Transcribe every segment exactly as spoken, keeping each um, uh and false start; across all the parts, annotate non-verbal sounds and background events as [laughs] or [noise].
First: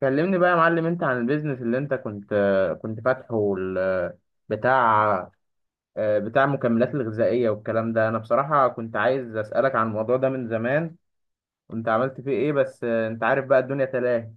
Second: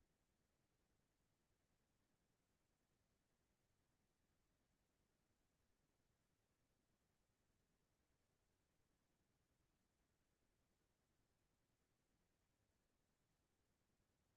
كلمني بقى يا معلم، انت عن البيزنس اللي انت كنت كنت فاتحه وال- بتاع آه، بتاع المكملات الغذائية والكلام ده. انا بصراحة كنت عايز اسألك عن الموضوع ده من زمان، وانت عملت فيه ايه؟ بس انت عارف بقى، الدنيا تلاهي.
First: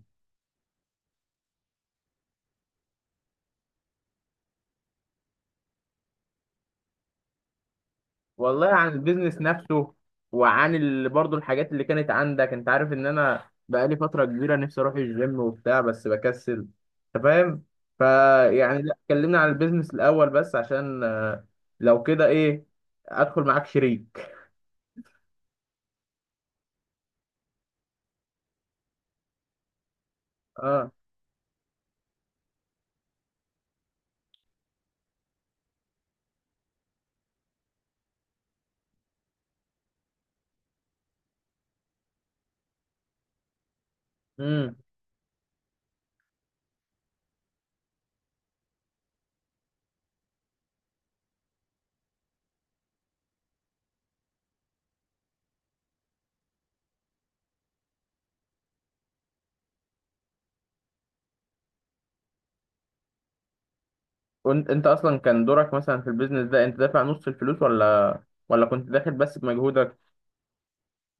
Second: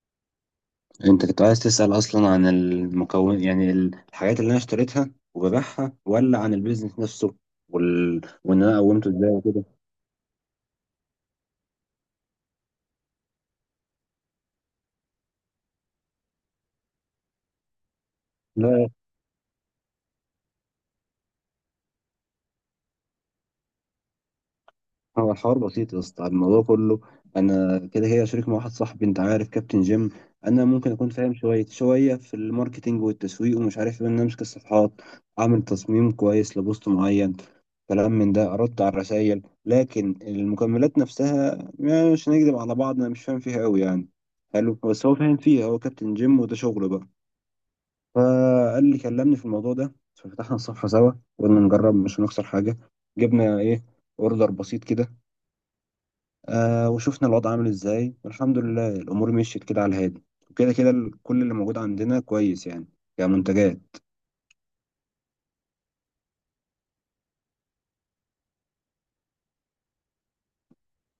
انت كنت عايز تسأل اصلا عن المكون، يعني ال- الحاجات اللي انا اشتريتها وببيعها، ولا عن البيزنس نفسه وال... وان والله انا عن قومته ازاي البيزنس وكده. نفسه، وعن ال... برضو الحاجات اللي كانت عندك. انت عارف ان انا بقالي فترة كبيرة نفسي اروح الجيم وبتاع بس بكسل، انت فاهم؟ فيعني لا، لا، كلمنا عن البيزنس الاول بس عشان آه، لو كده ايه، ادخل معاك شريك. هو الحوار بسيط يا اسطى. الموضوع كله انا كده كده شريك مع واحد صاحبي، انت عارف كابتن جيم. انا اه. ممكن اكون فاهم شويه شويه في الماركتينج والتسويق ومش عارف ايه، ان انا امسك الصفحات، اعمل تصميم كويس لبوست معين، كلام من ده، ارد على الرسائل. لكن المكملات نفسها يعني مش هنكذب على بعض، انا مش فاهم فيها قوي يعني. حلو، امم بس هو فاهم فيها، هو كابتن جيم وده شغله بقى. فقال لي كلمني في الموضوع ده، ففتحنا الصفحه سوا. قلنا نجرب، مش هنخسر حاجه. جبنا ايه، اوردر بسيط كده. آه، وشفنا الوضع عامل ازاي، والحمد لله الامور مشيت كده على الهادي. وكده كده ال- كل اللي موجود عندنا كويس، يعني كمنتجات. وانت انت اصلا كان دورك مثلا في البيزنس ده، انت دافع نص الفلوس ولا ولا كنت داخل بس بمجهودك؟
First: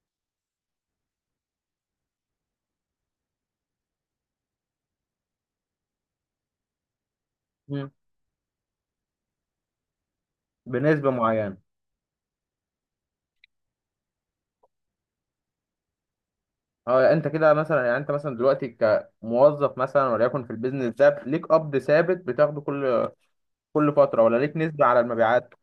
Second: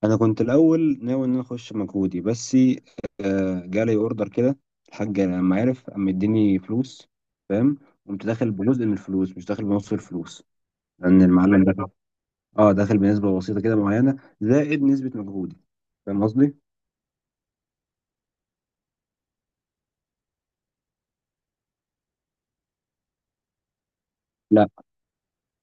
انا كنت الاول ناوي ان انا اخش مجهودي بس. آه، جالي اوردر كده، الحاج لما عرف قام مديني فلوس، فاهم؟ مم. قمت داخل بجزء من الفلوس، مش داخل بنص الفلوس. بنسبة لان معينة. المعلم ده، اه، داخل بنسبه بسيطه كده معينه، زائد نسبه مجهودي. فاهم قصدي؟ اه، انت كده مثلا يعني، انت مثلا دلوقتي كموظف مثلا وليكن في البيزنس ده، ليك قبض ثابت بتاخده كل كل فترة ولا ليك نسبة على المبيعات؟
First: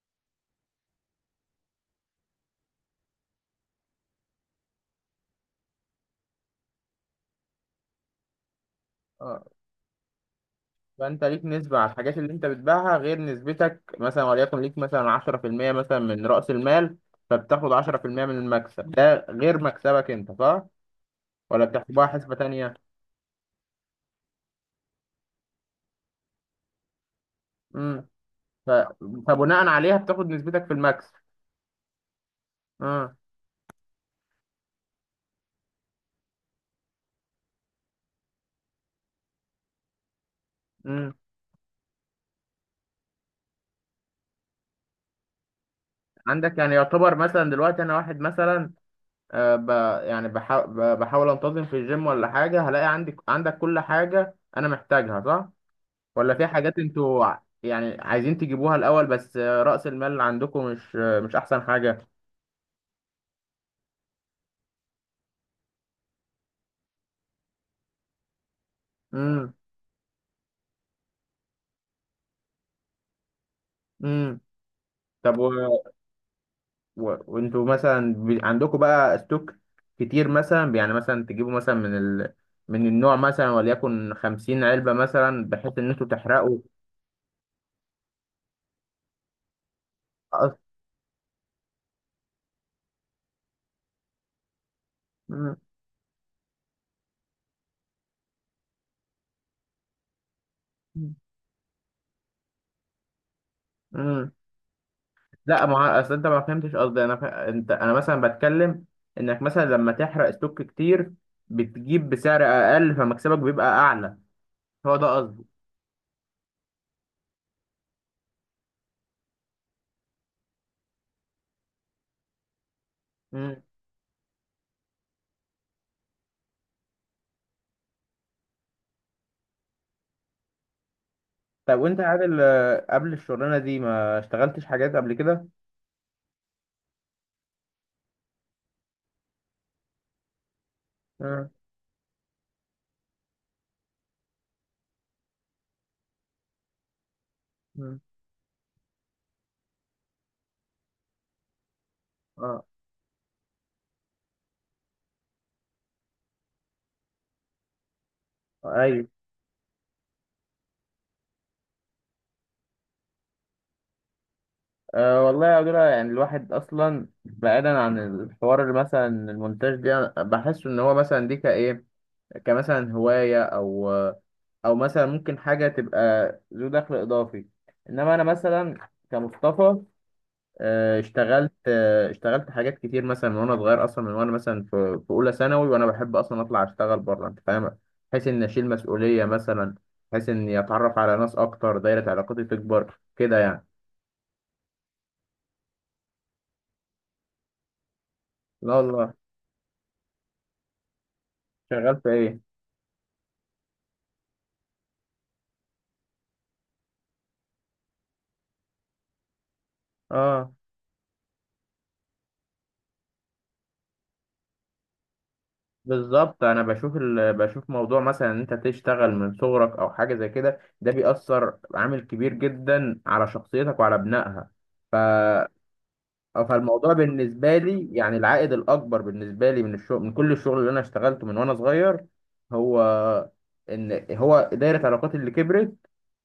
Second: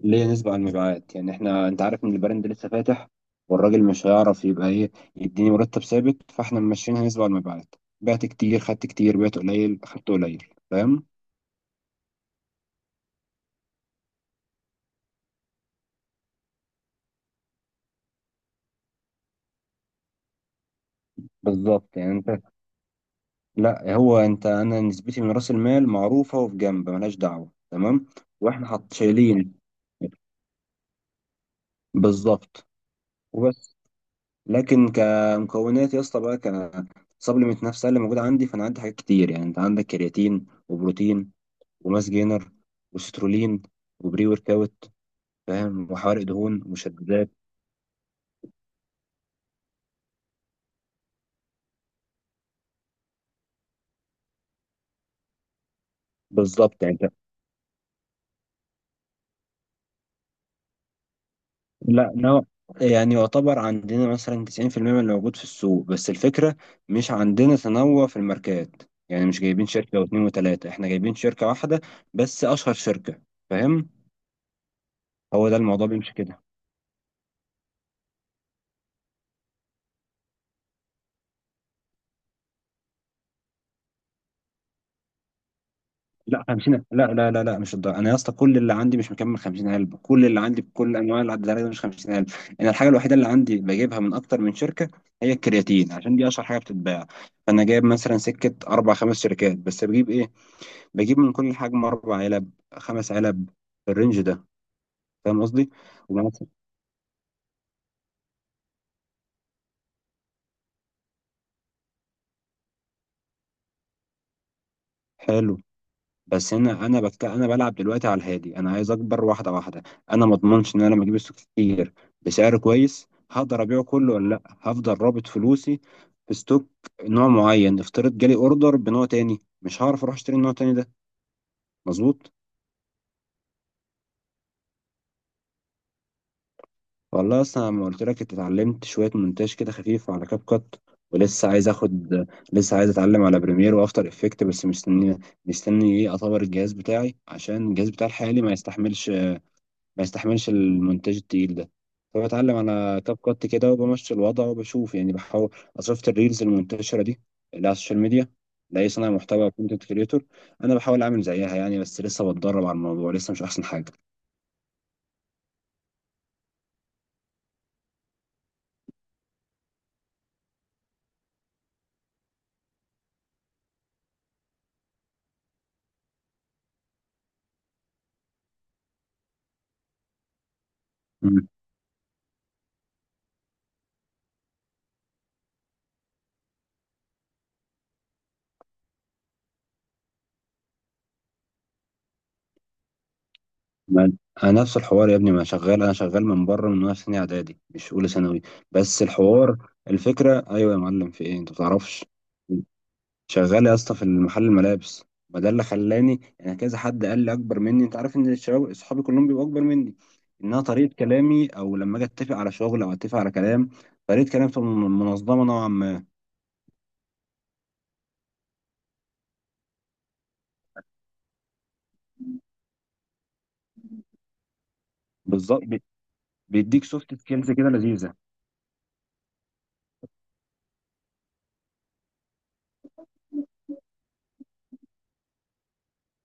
ليه نسبة على المبيعات؟ يعني احنا انت عارف ان البراند لسه فاتح، والراجل مش هيعرف يبقى ايه، يديني مرتب ثابت. فاحنا ماشيينها نسبة على المبيعات. بعت كتير خدت كتير، بعت اه، قليل خدت قليل. فاهم؟ فانت ليك نسبة على الحاجات اللي انت بتبيعها، غير نسبتك مثلا وليكن ليك مثلا عشرة في المية مثلا من رأس المال، فبتاخد عشرة في المية من المكسب ده غير مكسبك انت، صح؟ ولا بالظبط بتحسبها يعني انت. حسبة تانية؟ لا، هو انت، انا نسبتي من راس المال معروفة وفي جنب ملهاش دعوة، تمام. واحنا ف... حط شايلين. فبناء عليها بتاخد نسبتك في المكسب. بالظبط. اه. وبس. لكن كمكونات يا اسطى بقى، ك سبلمنت نفسها اللي موجوده عندي، فانا عندي حاجات كتير، يعني انت عندك كرياتين امم وبروتين وماس جينر وسترولين وبري ورك اوت، فاهم، وحوارق عندك دهون يعني يعتبر ومشددات. مثلا دلوقتي انا واحد مثلا، آه ب... يعني بحا... ب- بحاول انتظم في الجيم ولا حاجه، هلاقي عندك عندك كل حاجه انا محتاجها صح؟ ولا في حاجات بالظبط يعني انت. انتوا ع- يعني عايزين تجيبوها الاول بس آه، رأس المال اللي عندكم مش آه، مش احسن حاجه؟ لا، نوع، يعني يعتبر عندنا مثلا تسعين بالمية من اللي موجود في السوق، بس الفكرة مش عندنا تنوع في الماركات، يعني مش امم جايبين شركة أو اتنين وتلاتة، احنا جايبين شركة واحدة، بس أشهر شركة. فاهم؟ امم طب، هو ده الموضوع بيمشي كده. و- وانتوا مثلا بي- عندكم بقى ستوك كتير، مثلا يعني مثلا تجيبوا مثلا من ال... من النوع مثلا وليكن خمسين علبة، مثلا بحيث ان انتوا لا، تحرقوا. خمسين، لا، لا، لا، لا، مش الدرجة. انا يا اسطى كل اللي عندي، مش مكمل خمسين الف علبه. كل اللي عندي أص... بكل انواع الادويه ده، مش خمسين الف. انا الحاجه الوحيده اللي عندي بجيبها من اكتر من شركه هي مم. الكرياتين، عشان دي اشهر حاجه بتتباع. فانا جايب مثلا سكه اربع خمس شركات، بس بجيب ايه، بجيب من كل حجم اربع علب، خمس علب، في الرينج مم. ده. فاهم لا، قصدي؟ ما هو- اصل انت ما ومثلا- فهمتش قصدي. انا ف... انت، انا مثلا بتكلم انك مثلا لما تحرق ستوك كتير، بتجيب بسعر اقل فمكسبك بيبقى اعلى، هو ده قصدي. حلو. بس انا انا بتك... انا بلعب دلوقتي على الهادي. انا عايز اكبر واحده واحده. انا ما اضمنش ان انا لما اجيب ستوك كتير بسعر كويس هقدر مم. ابيعه كله، ولا لا هفضل رابط فلوسي في ستوك نوع معين. افترض جالي اوردر بنوع تاني، مش هعرف اروح اشتري النوع التاني ده. طب وانت يا مظبوط. عادل، آه، قبل الشغلانة دي ما اشتغلتش حاجات قبل كده؟ والله اصلا لما قلت لك، انت اتعلمت شويه مونتاج كده خفيف على كاب كات، ولسه مم. عايز اخد. لسه عايز اتعلم على بريمير وافتر افكت، بس مستني مستني ايه؟ اطور الجهاز بتاعي، عشان الجهاز مم. بتاعي الحالي ما يستحملش ما يستحملش المونتاج التقيل ده. فبتعلم اه. على كاب كات كده وبمشي الوضع وبشوف، يعني بحاول. أنا شفت الريلز المنتشرة دي اللي على السوشيال ميديا لأي ايوه. صانع محتوى كونتنت كريتور، أنا بحاول أعمل زيها يعني، بس لسه بتدرب على الموضوع، لسه مش أحسن حاجة. أه والله يا عبدالله، يعني الواحد أصلا بعيدا عن الحوار اللي مثلا المونتاج ده، أنا بحس إن هو مثلا دي كإيه، كمثلا هواية أو أو مثلا ممكن حاجة تبقى ذو دخل إضافي. إنما أنا مثلا كمصطفى، أه، مم. اشتغلت أه، اشتغلت حاجات كتير مثلا من وأنا صغير، أصلا من وأنا مثلا في في أولى ثانوي وأنا بحب أصلا أطلع أشتغل بره، أنت فاهم؟ بحيث إني أشيل مسؤولية مثلا، بحيث إني أتعرف على ناس أكتر، دايرة علاقاتي تكبر كده يعني. ما أنا نفس الحوار يا ابني، ما شغال. أنا شغال من بره من وأنا في سنة إعدادي، مش أولى ثانوي. لا بس والله. الحوار، الفكرة، أيوه يا معلم، في إيه أنت ما شغال بتعرفش؟ في إيه؟ شغال يا اسطى في المحل، الملابس. ما ده اللي خلاني، يعني كذا حد قال لي اكبر مني، انت عارف ان الشباب اصحابي كلهم بيبقوا اكبر مني، اه. انها طريقه كلامي، او لما اجي اتفق على شغل او اتفق على كلام، طريقه كلامي بتبقى من- منظمه نوعا ما. بالظبط، انا بشوف ال... بشوف موضوع مثلا ان انت تشتغل من صغرك او حاجه زي كده، ده بيأثر عامل كبير جدا على شخصيتك وعلى بنائها. ف... بالظبط، بي- بيديك فالموضوع سوفت سكيلز بالنسبه كده لي لذيذه. يعني، العائد الاكبر بالنسبه لي من الشغل، من كل الشغل اللي انا اشتغلته من وانا صغير، هو ان هو دايره علاقاتي اللي كبرت،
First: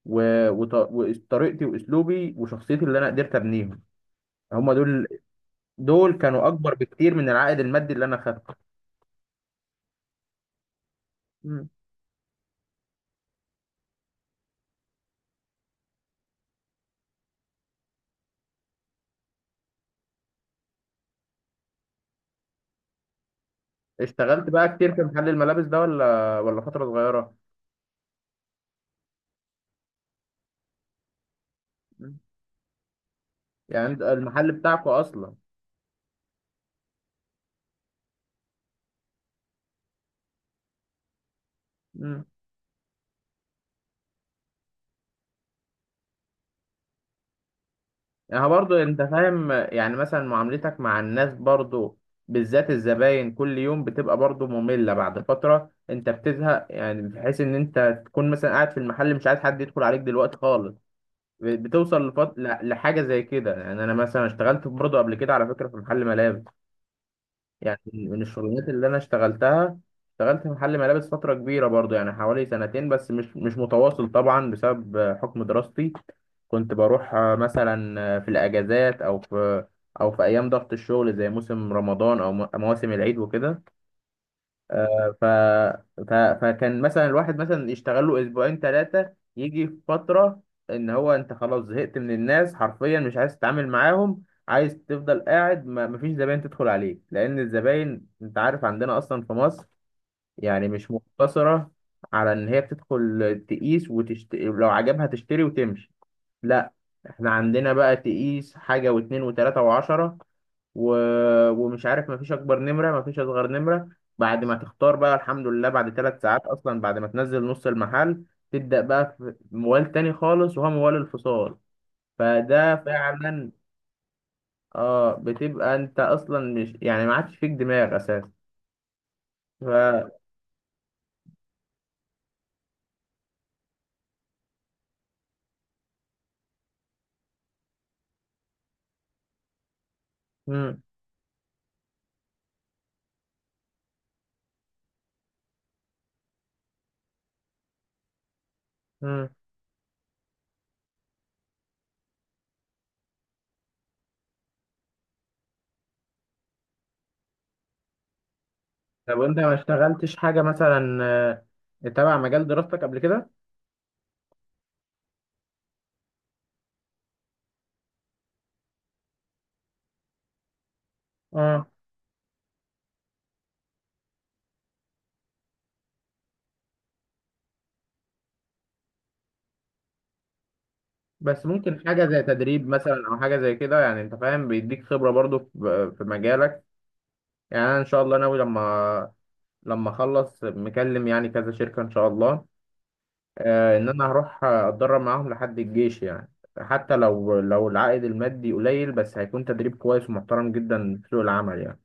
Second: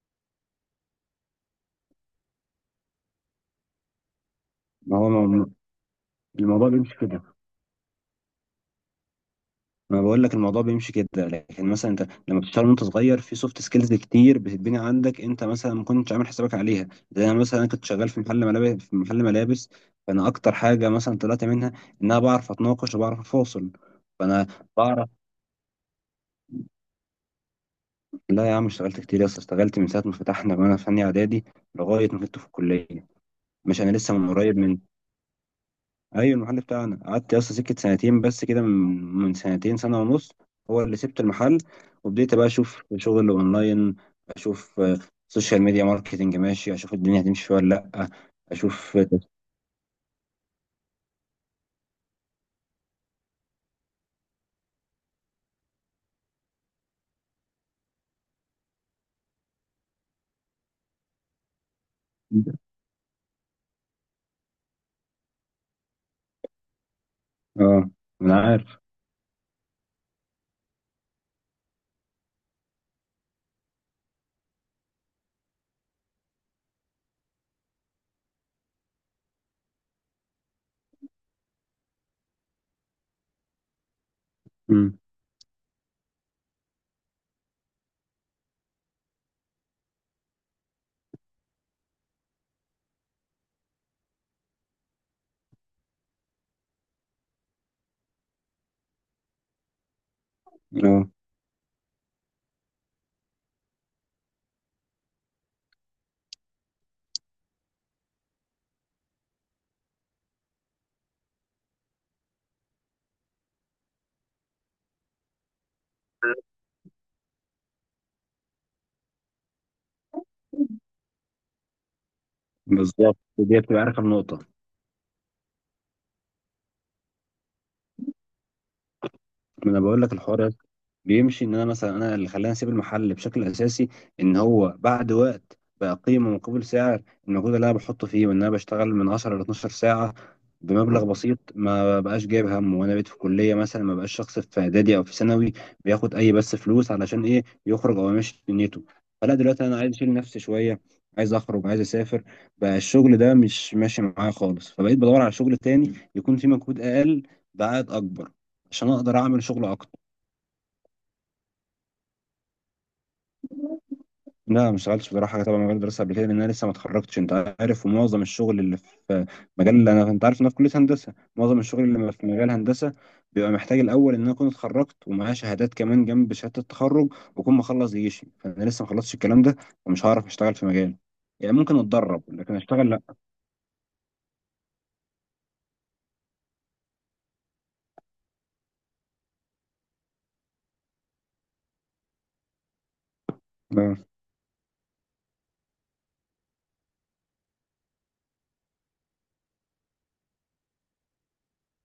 و... وط... وطريقتي واسلوبي وشخصيتي اللي انا قدرت ابنيهم، هم ما دول. هو م- دول كانوا الموضوع اكبر بيمشي بكتير كده. من العائد المادي اللي انا ما بقول لك الموضوع بيمشي كده، لكن خدته. مثلا انت لما بتشتغل وانت صغير في سوفت سكيلز كتير بتتبني عندك، انت مثلا ما كنتش عامل حسابك عليها. زي انا مثلا كنت شغال في محل ملابس في محل ملابس، فانا اكتر حاجه مثلا طلعت منها ان انا بعرف اتناقش وبعرف افاصل. فانا اشتغلت بقى كتير في بعرف. محل الملابس ده ولا ولا فترة صغيرة؟ لا يا عم، اشتغلت كتير يا اسطى، اشتغلت من ساعه ما فتحنا وانا في ثانيه اعدادي لغايه مم. ما كنت في الكليه. مش يعني انا انت لسه من المحل قريب من. بتاعكو اصلا؟ ايوه، المحل بتاعنا قعدت اصلا سكه سنتين بس كده، من من سنتين، سنه ونص، هو اللي سبت المحل. مم. وبديت بقى اشوف شغل اونلاين. اشوف آه، سوشيال ميديا ماركتنج، ماشي، اشوف الدنيا هتمشي فيها ولا لا. يعني برضو اشوف. انت فاهم يعني مثلا، معاملتك مع الناس برضو، بالذات الزباين كل يوم، بتبقى برضو مملة بعد فترة. انت بتزهق يعني، بحيث ان انت تكون مثلا قاعد في المحل مش عايز حد يدخل عليك دلوقتي خالص. بتوصل لفت... ل- لحاجة زي كده يعني. انا مثلا اشتغلت برضو قبل كده على فكرة في محل ملابس، يعني اه، من انا الشغلانات عارف. اللي انا اشتغلتها. اشتغلت في محل ملابس فتره كبيره برضو، يعني حوالي سنتين بس مش مش متواصل طبعا، بسبب آه، حكم دراستي. كنت بروح آه، مثلا آه، في الاجازات، او في او في ايام ضغط الشغل زي موسم رمضان او م- مواسم العيد وكده. امم. آه، ف... ف... فكان مثلا الواحد مثلا يشتغل له اسبوعين ثلاثه، يجي في فتره ان هو، انت خلاص زهقت من الناس حرفيا، مش عايز تتعامل معاهم، عايز تفضل قاعد ما مفيش زباين تدخل عليك. لان الزباين انت عارف عندنا اصلا في مصر، يعني مش اه، مقتصره على ان هي بتدخل تقيس وتشت... لو عجبها تشتري وتمشي. لا، احنا عندنا بقى تقيس حاجة واتنين وتلاتة وعشرة، و... ومش عارف، مفيش اكبر نمره مفيش اصغر نمره. بعد ما تختار بقى، الحمد لله، بعد ثلاث ساعات اصلا، بعد ما تنزل نص المحل، تبدا بقى في موال تاني خالص وهو موال الفصال. فده بالظبط، فعلا، دي بتبقى، عارف، النقطه. اه، بتبقى انت اصلا مش يعني، ما عادش فيك دماغ اساسا. ف ما انا بقول لك الحوار ده بيمشي. ان انا مثلا، انا اللي خلاني اسيب المحل بشكل اساسي، ان هو بعد وقت بقى قيمه مقابل سعر، المجهود اللي انا بحطه فيه، وان انا بشتغل من عشر ل اتناشر ساعه مم. بمبلغ بسيط، ما بقاش جايب هم. وانا بقيت في كليه مثلا، ما بقاش شخص في اعدادي او في ثانوي بياخد اي بس فلوس علشان ايه، يخرج او يمشي دنيته. مم. فلا، دلوقتي انا عايز اشيل نفسي شويه، عايز اخرج، عايز اسافر، بقى الشغل ده مش ماشي معايا خالص. فبقيت بدور على شغل تاني يكون فيه مجهود اقل بعائد اكبر، عشان طب اقدر وانت اعمل ما شغل اكتر. اشتغلتش حاجه مثلا آه، تبع مجال دراستك قبل كده؟ لا، ما اشتغلتش بصراحه تبع مجال الدراسه قبل كده، لان انا لسه ما اتخرجتش انت عارف. ومعظم الشغل اللي في مجال، اللي انا، انت عارف ان انا في كليه هندسه، معظم اه. الشغل اللي في مجال هندسه بيبقى محتاج الاول ان انا اكون اتخرجت ومعايا شهادات كمان جنب شهاده التخرج، واكون مخلص جيشي، فانا لسه ما خلصتش الكلام ده، ومش هعرف اشتغل في مجال. بس يعني ممكن ممكن حاجه زي اتدرب لكن تدريب اشتغل، مثلا او حاجه زي كده يعني، انت فاهم، بيديك خبره برضو في في مجالك. يعني انا ان شاء الله ناوي لما لما اخلص، مكلم يعني كذا شركه ان شاء الله، آه ان لا. انا هروح اتدرب معاهم لحد الجيش يعني. حتى لو لو العائد المادي قليل، بس هيكون تدريب كويس ومحترم جدا في سوق العمل يعني.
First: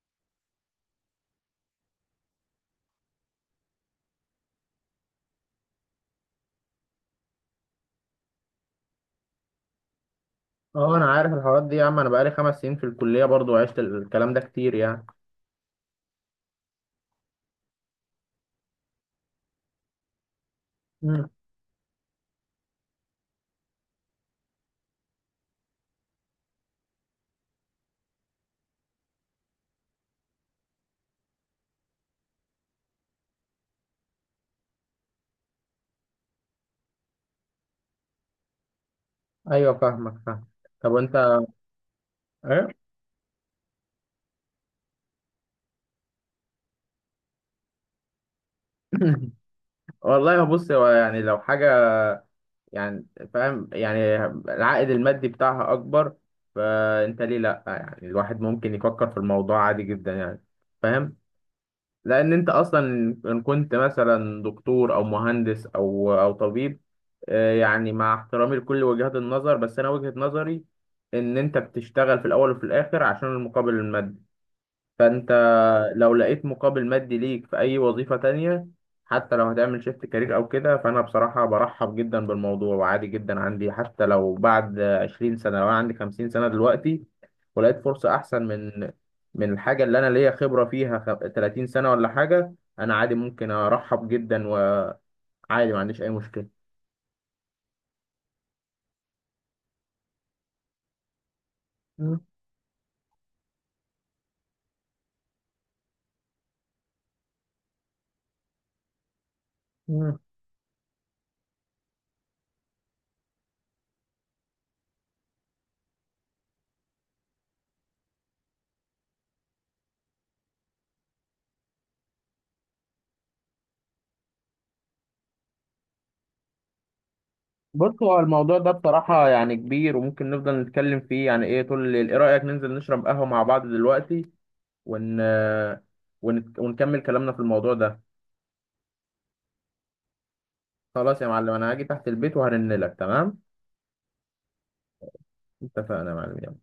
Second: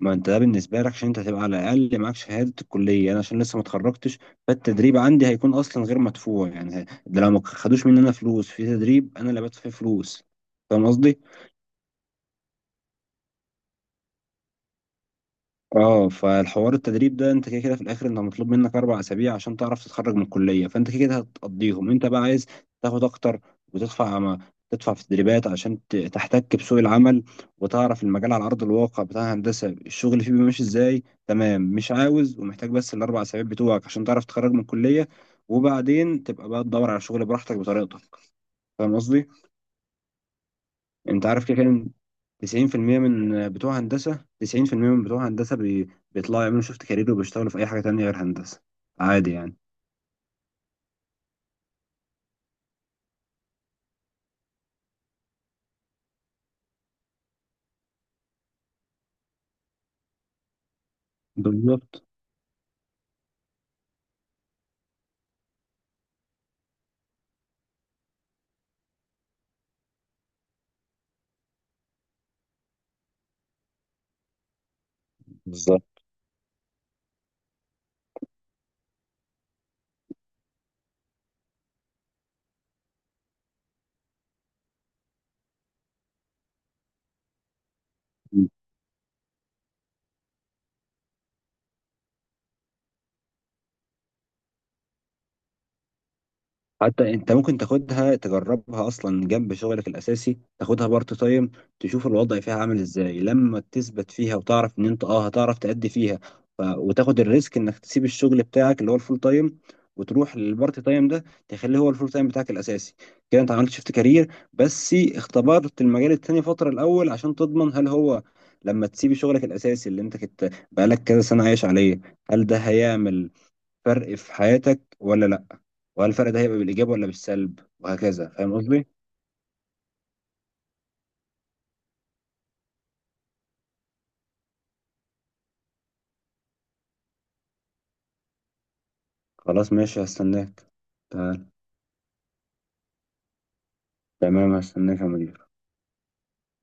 ما انت ده بالنسبه لك، عشان انت هتبقى على الاقل معاك شهاده الكليه. انا عشان لسه ما اتخرجتش، فالتدريب عندي هيكون اصلا غير مدفوع، يعني ه- ده لو ما خدوش مننا فلوس في تدريب، انا اللي بدفع فيه فلوس. فاهم اه، انا قصدي؟ عارف الحوارات دي يا عم، انا بقالي خمس سنين في الكليه برضو، عشت الكلام ده كتير يعني. اه، فالحوار التدريب ده، انت كده كده في الاخر انت مطلوب منك اربع اسابيع عشان تعرف تتخرج من الكليه، فانت كده كده مم. هتقضيهم. انت بقى عايز تاخد اكتر، وتدفع، ما تدفع في التدريبات عشان ت- تحتك بسوق العمل، وتعرف المجال على ارض الواقع بتاع الهندسه، الشغل فيه بيمشي ازاي. تمام، مش عاوز ومحتاج بس الاربع اسابيع بتوعك عشان تعرف تتخرج من الكليه، وبعدين تبقى بقى تدور على شغل براحتك بطريقتك. فاهم قصدي؟ ايوه فاهمك، فاهم. طب وانت انت عارف كده كده، ايه؟ تسعين بالمية من بتوع هندسة تسعين بالمية من بتوع هندسة بي... بيطلعوا يعملوا شيفت كارير، وبيشتغلوا في أي حاجة تانية غير هندسة، [coughs] عادي [laughs] يعني. والله بص، هو يعني لو حاجه، يعني فاهم يعني، العائد المادي بتاعها اكبر، فانت ليه لا يعني، الواحد ممكن يفكر في الموضوع عادي جدا يعني، فاهم؟ بالظبط. لان انت اصلا ان كنت مثلا دكتور او مهندس او او طبيب، آه، يعني مع احترامي لكل وجهات النظر، بس انا وجهة نظري ان انت بتشتغل في الاول وفي الاخر عشان المقابل المادي. فانت بالظبط. لو لقيت مقابل مادي ليك في أي وظيفة تانية، حتى لو هتعمل شيفت كارير أو كده، فأنا بصراحة برحب جدا بالموضوع، وعادي جدا عندي حتى لو بعد عشرين سنة وأنا عندي خمسين سنة دلوقتي، ولقيت فرصة أحسن من من الحاجة اللي أنا ليا خبرة فيها خ- تلاتين سنة ولا حاجة، أنا عادي، ممكن أرحب جدا وعادي، ما عنديش أي مشكلة. حتى انت ممكن تاخدها تجربها اصلا جنب شغلك الاساسي، تاخدها بارت تايم، تشوف مم. الوضع فيها عامل ازاي، لما تثبت فيها وتعرف ان انت اه هتعرف تأدي فيها. ف... وتاخد الريسك انك تسيب الشغل بتاعك اللي هو الفول تايم، مم. وتروح للبارت تايم ده تخليه هو الفول تايم بتاعك الاساسي. كده انت عملت شيفت كارير، بس اختبرت المجال التاني فترة الاول عشان تضمن هل هو لما تسيب شغلك الاساسي اللي انت كنت بقالك كذا سنة عايش عليه، هل ده هيعمل فرق في حياتك ولا لأ، وهل الفرق ده هيبقى بالإيجاب ولا بالسلب، بص، هو وهكذا. فاهم الموضوع ده قصدي؟ بصراحة يعني كبير وممكن نفضل نتكلم فيه يعني إيه طول الليل. إيه رأيك ننزل نشرب قهوة مع بعض دلوقتي ون... ون... ونكمل كلامنا في الموضوع ده؟ خلاص، ماشي، هستناك. خلاص يا تعال. معلم، انا هاجي تحت البيت وهرن لك، تمام؟ تمام، هستناك يا مدير. اتفقنا يا معلم.